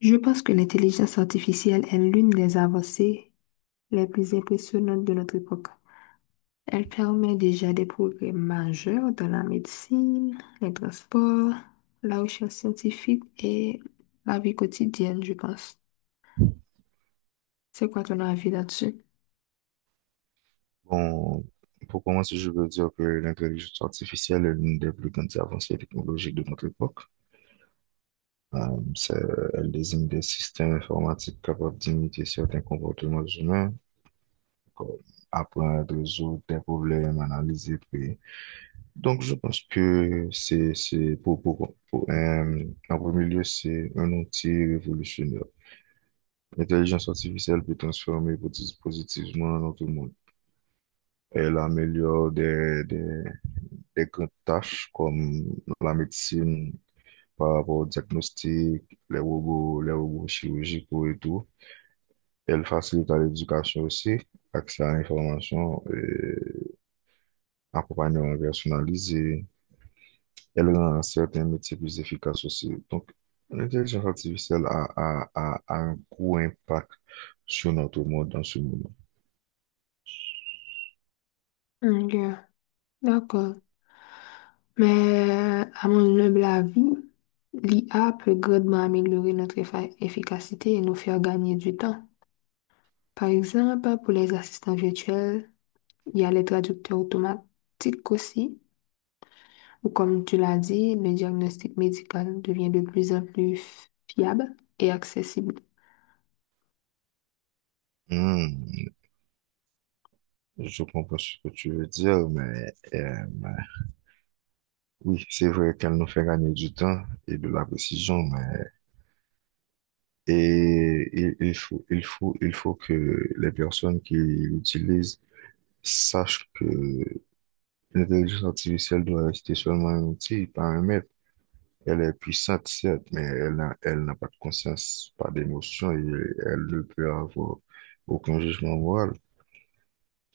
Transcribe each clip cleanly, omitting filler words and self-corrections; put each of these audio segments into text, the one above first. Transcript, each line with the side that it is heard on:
left: Je pense que l'intelligence artificielle est l'une des avancées les plus impressionnantes de notre époque. Elle permet déjà des progrès majeurs dans la médecine, les transports, la recherche scientifique et la vie quotidienne, je pense. C'est quoi ton avis là-dessus?
right: Bon, pour commencer, je veux dire que l'intelligence artificielle est l'une des plus grandes avancées technologiques de notre époque. Euh, c'est- elle désigne des systèmes informatiques capables d'imiter certains comportements humains, comme apprendre, résoudre des problèmes, analyser, puis... Donc, je pense que c'est pour, en premier lieu, c'est un outil révolutionnaire. L'intelligence artificielle peut transformer positivement notre monde. Elle améliore des les grandes tâches comme la médecine par rapport au diagnostic, les robots chirurgicaux et tout. Elle facilite à l'éducation aussi, accès à l'information et accompagnement personnalisé. Elle rend certains métiers plus efficaces aussi. Donc, l'intelligence artificielle a un gros impact sur notre monde dans ce moment.
left: Ok, d'accord. Mais à mon humble avis, l'IA peut grandement améliorer notre efficacité et nous faire gagner du temps. Par exemple, pour les assistants virtuels, il y a les traducteurs automatiques aussi. Ou comme tu l'as dit, le diagnostic médical devient de plus en plus fiable et accessible.
right: Hmm, je comprends ce que tu veux dire, mais oui, c'est vrai qu'elle nous fait gagner du temps et de la précision, mais. Et il faut que les personnes qui l'utilisent sachent que l'intelligence artificielle doit rester seulement un outil, pas un maître. Elle est puissante, certes, mais elle n'a pas de conscience, pas d'émotion, et elle ne peut avoir aucun jugement moral.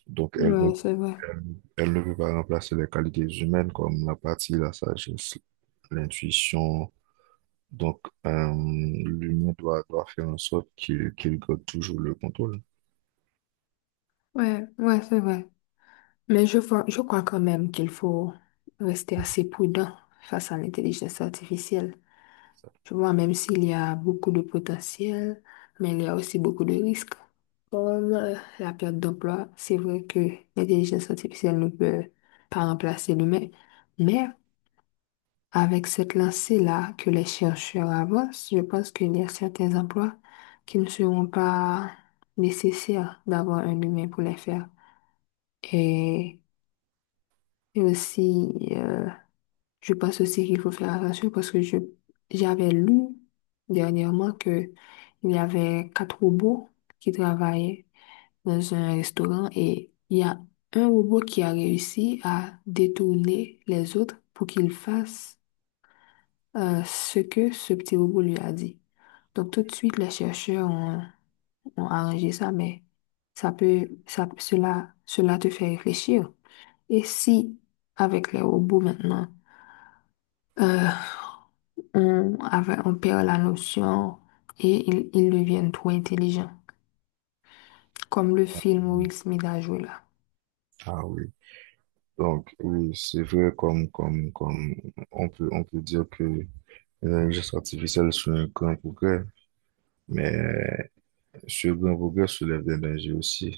right: Donc,
left: Ouais, c'est vrai.
right: elle, elle ne peut pas remplacer les qualités humaines comme l'apathie, la sagesse, l'intuition. Donc, l'humain doit faire en sorte qu'il garde toujours le contrôle.
left: Ouais, ouais, c'est vrai. Mais je crois quand même qu'il faut rester assez prudent face à l'intelligence artificielle. Je vois, même s'il y a beaucoup de potentiel, mais il y a aussi beaucoup de risques. Comme la perte d'emploi, c'est vrai que l'intelligence artificielle ne peut pas remplacer l'humain, mais avec cette lancée-là que les chercheurs avancent, je pense qu'il y a certains emplois qui ne seront pas nécessaires d'avoir un humain pour les faire. Et, et aussi, je pense aussi qu'il faut faire attention parce que j'avais lu dernièrement que il y avait quatre robots qui travaillaient dans un restaurant et il y a un robot qui a réussi à détourner les autres pour qu'ils fassent ce que ce petit robot lui a dit. Donc tout de suite, les chercheurs ont arrangé ça, mais ça peut, ça, cela, cela te fait réfléchir. Et si, avec les robots maintenant, euh, on perd la notion et ils deviennent trop intelligents, comme le film où Will Smith a joué là.
right: Ah oui, donc oui, c'est vrai, comme on peut dire que l'intelligence artificielle c'est un grand progrès, mais ce grand progrès soulève des dangers aussi.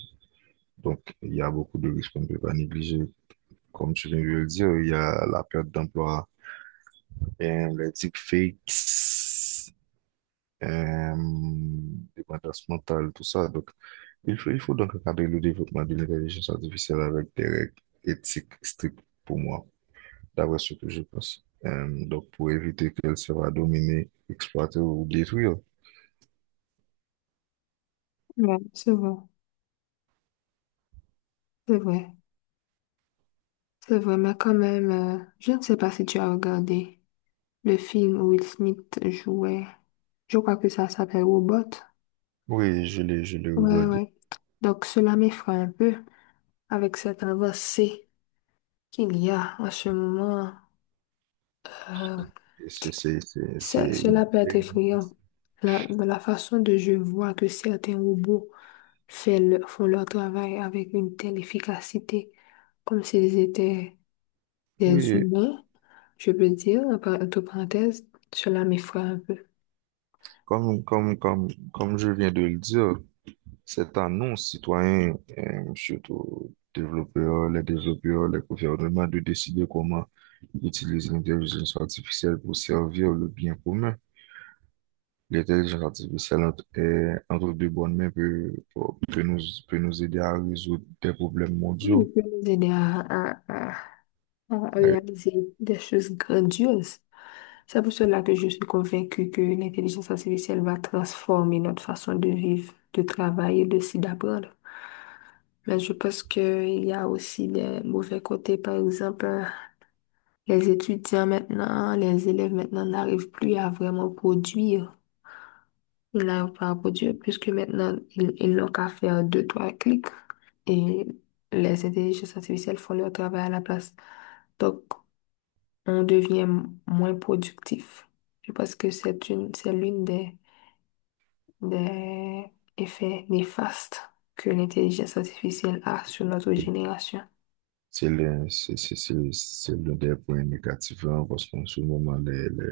right: Donc il y a beaucoup de risques qu'on ne peut pas négliger. Comme tu viens de le dire, il y a la perte d'emploi, les deepfakes, euh, dépendance mentale, tout ça. Donc il faut donc encadrer le développement de l'intelligence artificielle avec des règles éthiques strictes, pour moi, d'après ce que je pense. Donc, pour éviter qu'elle soit dominée, exploitée ou détruite.
left: Ouais, c'est vrai, c'est vrai, c'est vrai, mais quand même, je ne sais pas si tu as regardé le film où Will Smith jouait, je crois que ça s'appelle Robot.
right: Oui, je l'ai
left: Ouais,
right: regardé.
left: ouais. Donc cela m'effraie un peu avec cette avancée qu'il y a en ce moment. Euh,
right: Et C'est, c'est, c'est, c'est-
left: ça-
right: c'est-
left: cela peut être
right: une-
left: effrayant. De la façon dont je vois que certains robots font leur travail avec une telle efficacité, comme s'ils étaient des
right: Oui,
left: humains, je peux dire, entre parenthèses, cela m'effraie un peu.
right: comme, comme, comme, comme je viens de le dire, cette annonce citoyen, surtout les développeurs, les gouvernements, de décider comment utiliser l'intelligence artificielle pour servir le bien commun. L'intelligence artificielle est entre deux bonnes mains, peut nous, peut nous aider à résoudre des problèmes
left: Oui,
right: mondiaux.
left: je peux nous aider à- à
right: Et
left: réaliser des choses grandioses. C'est pour cela que je suis convaincue que l'intelligence artificielle va transformer notre façon de vivre, de travailler, de s'y d'apprendre. Mais je pense qu'il y a aussi des mauvais côtés. Par exemple, les étudiants maintenant, les élèves maintenant n'arrivent plus à vraiment produire. Ils n'arrivent pas à produire puisque maintenant, ils n'ont qu'à faire deux, trois clics et les intelligences artificielles font leur travail à la place. Donc, on devient moins productif. Je pense que c'est l'une des des effets néfastes que l'intelligence artificielle a sur notre génération.
right: C'est l'un des points négatifs, hein, parce qu'en ce moment, les, les,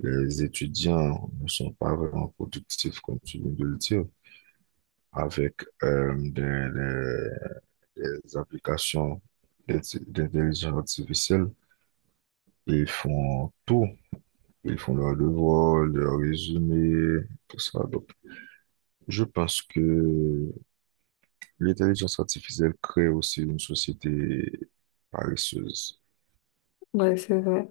right: les étudiants ne sont pas vraiment productifs, comme tu viens de le dire, avec euh, des, des- des applications d'intelligence artificielle. Ils font tout. Ils font leurs devoirs, leurs résumés, tout ça. Je pense que l'intelligence artificielle crée aussi une société paresseuse.
left: Ouais, c'est vrai.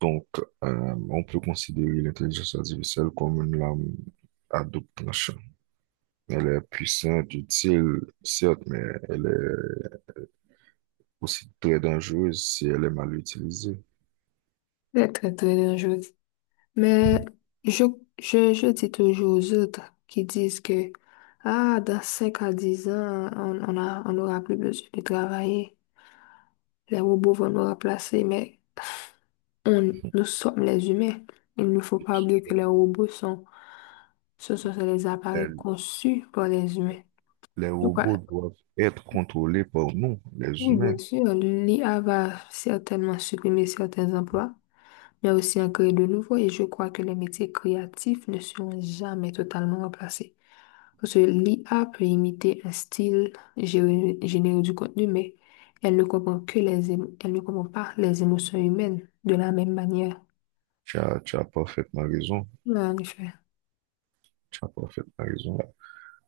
right: Donc, on peut considérer l'intelligence artificielle comme une lame à double tranchant. Elle est puissante, utile, certes, mais elle est aussi très dangereuse si elle est mal utilisée.
left: C'est très, très dangereux. Mais je, je, je dis toujours aux autres qui disent que, ah, dans 5 à 10 ans, on n'aura plus besoin de travailler. Les robots vont nous remplacer, mais nous sommes les humains. Il ne faut pas oublier que les robots ce sont les appareils
right: Elle-
left: conçus par les humains.
right: les
left: Donc,
right: robots doivent être contrôlés par nous, les
left: oui,
right: humains.
left: bien sûr, l'IA va certainement supprimer certains emplois, mais aussi en créer de nouveaux et je crois que les métiers créatifs ne seront jamais totalement remplacés. Parce que l'IA peut imiter un style, générer du contenu, mais elle ne comprend elle ne comprend pas les émotions humaines de la même manière.
right: Tu as parfaitement raison.
left: Ouais, en effet.
right: Tu as parfaitement raison.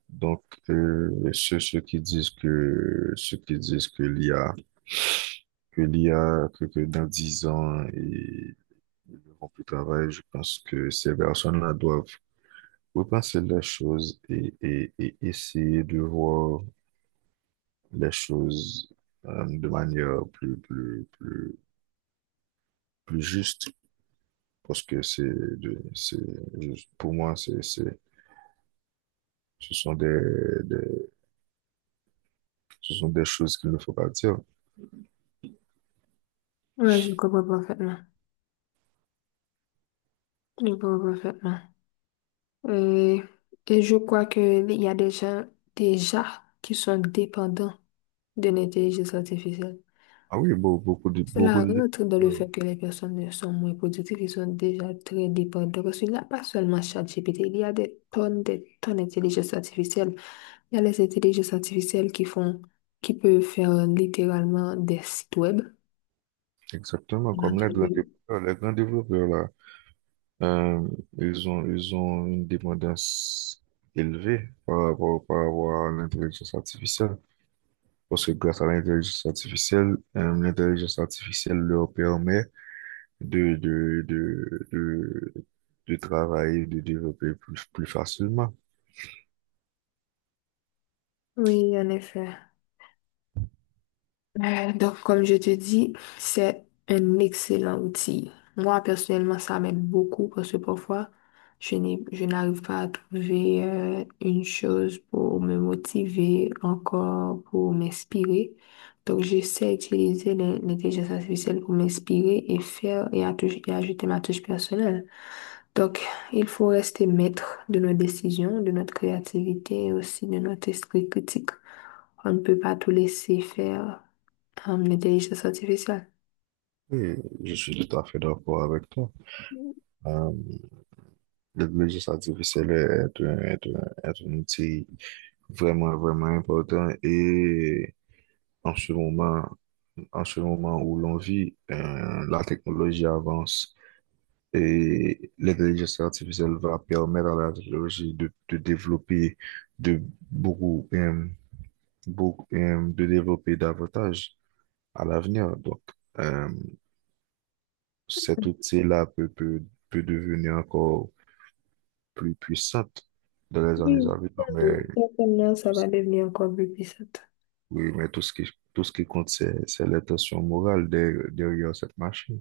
right: Donc, ceux, ceux qui disent que, ceux qui disent que l'I a que l'IA, que dans 10 ans, ils n'auront plus de travail. Je pense que ces personnes-là doivent repenser les choses, et essayer de voir les choses de manière plus juste. Parce que de- c'est, pour moi, c'est, ce sont des, ce sont des choses qu'il ne faut pas dire.
left: Ouais, je comprends parfaitement. Je comprends parfaitement. Et, et je crois que il y a des gens déjà qui sont dépendants d'une intelligence artificielle.
right: Ah oui, beaucoup de, beaucoup
left: Cela
right: de,
left: rentre dans le fait que les personnes sont moins productives, ils sont déjà très dépendants. Parce qu'il n'y a pas seulement ChatGPT, il y a des tonnes d'intelligence artificielle. Il y a les intelligences artificielles qui font, qui peuvent faire littéralement des sites web.
right: Exactement,
left: On a
right: comme
left: pas
right: les grands
left: dit.
right: développeurs, les grands développeurs là, euh, ils ont une dépendance élevée par rapport à l'intelligence artificielle. Parce que grâce à l'intelligence artificielle leur permet de, de, de, de, de travailler, de développer plus facilement.
left: Oui, en effet. Donc, comme je te dis, c'est un excellent outil. Moi, personnellement, ça m'aide beaucoup parce que parfois, je n'arrive pas à trouver une chose pour me motiver, encore pour m'inspirer. Donc, j'essaie d'utiliser l'intelligence artificielle pour m'inspirer et faire et ajouter ma touche personnelle. Donc, il faut rester maître de nos décisions, de notre créativité et aussi de notre esprit critique. On ne peut pas tout laisser faire l'intelligence artificielle.
right: Et je suis tout à fait d'accord avec toi. Euh, L'intelligence artificielle est un outil vraiment important. Et En ce moment, en ce moment où l'on vit, la technologie avance, et l'intelligence artificielle va permettre à la technologie de développer de beaucoup, euh, de développer davantage à l'avenir. Donc, euh, cet outil-là peut devenir encore plus puissante dans les années
left: Oui,
right: à venir,
left: celle
right: mais
left: de certainement, ça
right: tout
left: va
right: ce-
left: devenir encore plus puissante.
right: oui, mais tout ce qui compte, c'est l'intention morale derrière cette machine.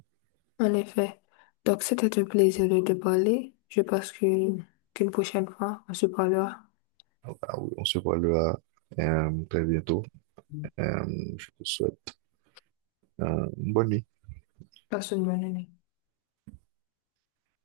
left: En effet. Donc, c'était un plaisir de te parler. Je pense qu'une prochaine fois, on se parlera.
right: Ah oui, on se voit là, très bientôt. Euh, je te souhaite une bonne nuit.
left: Passe une bonne année.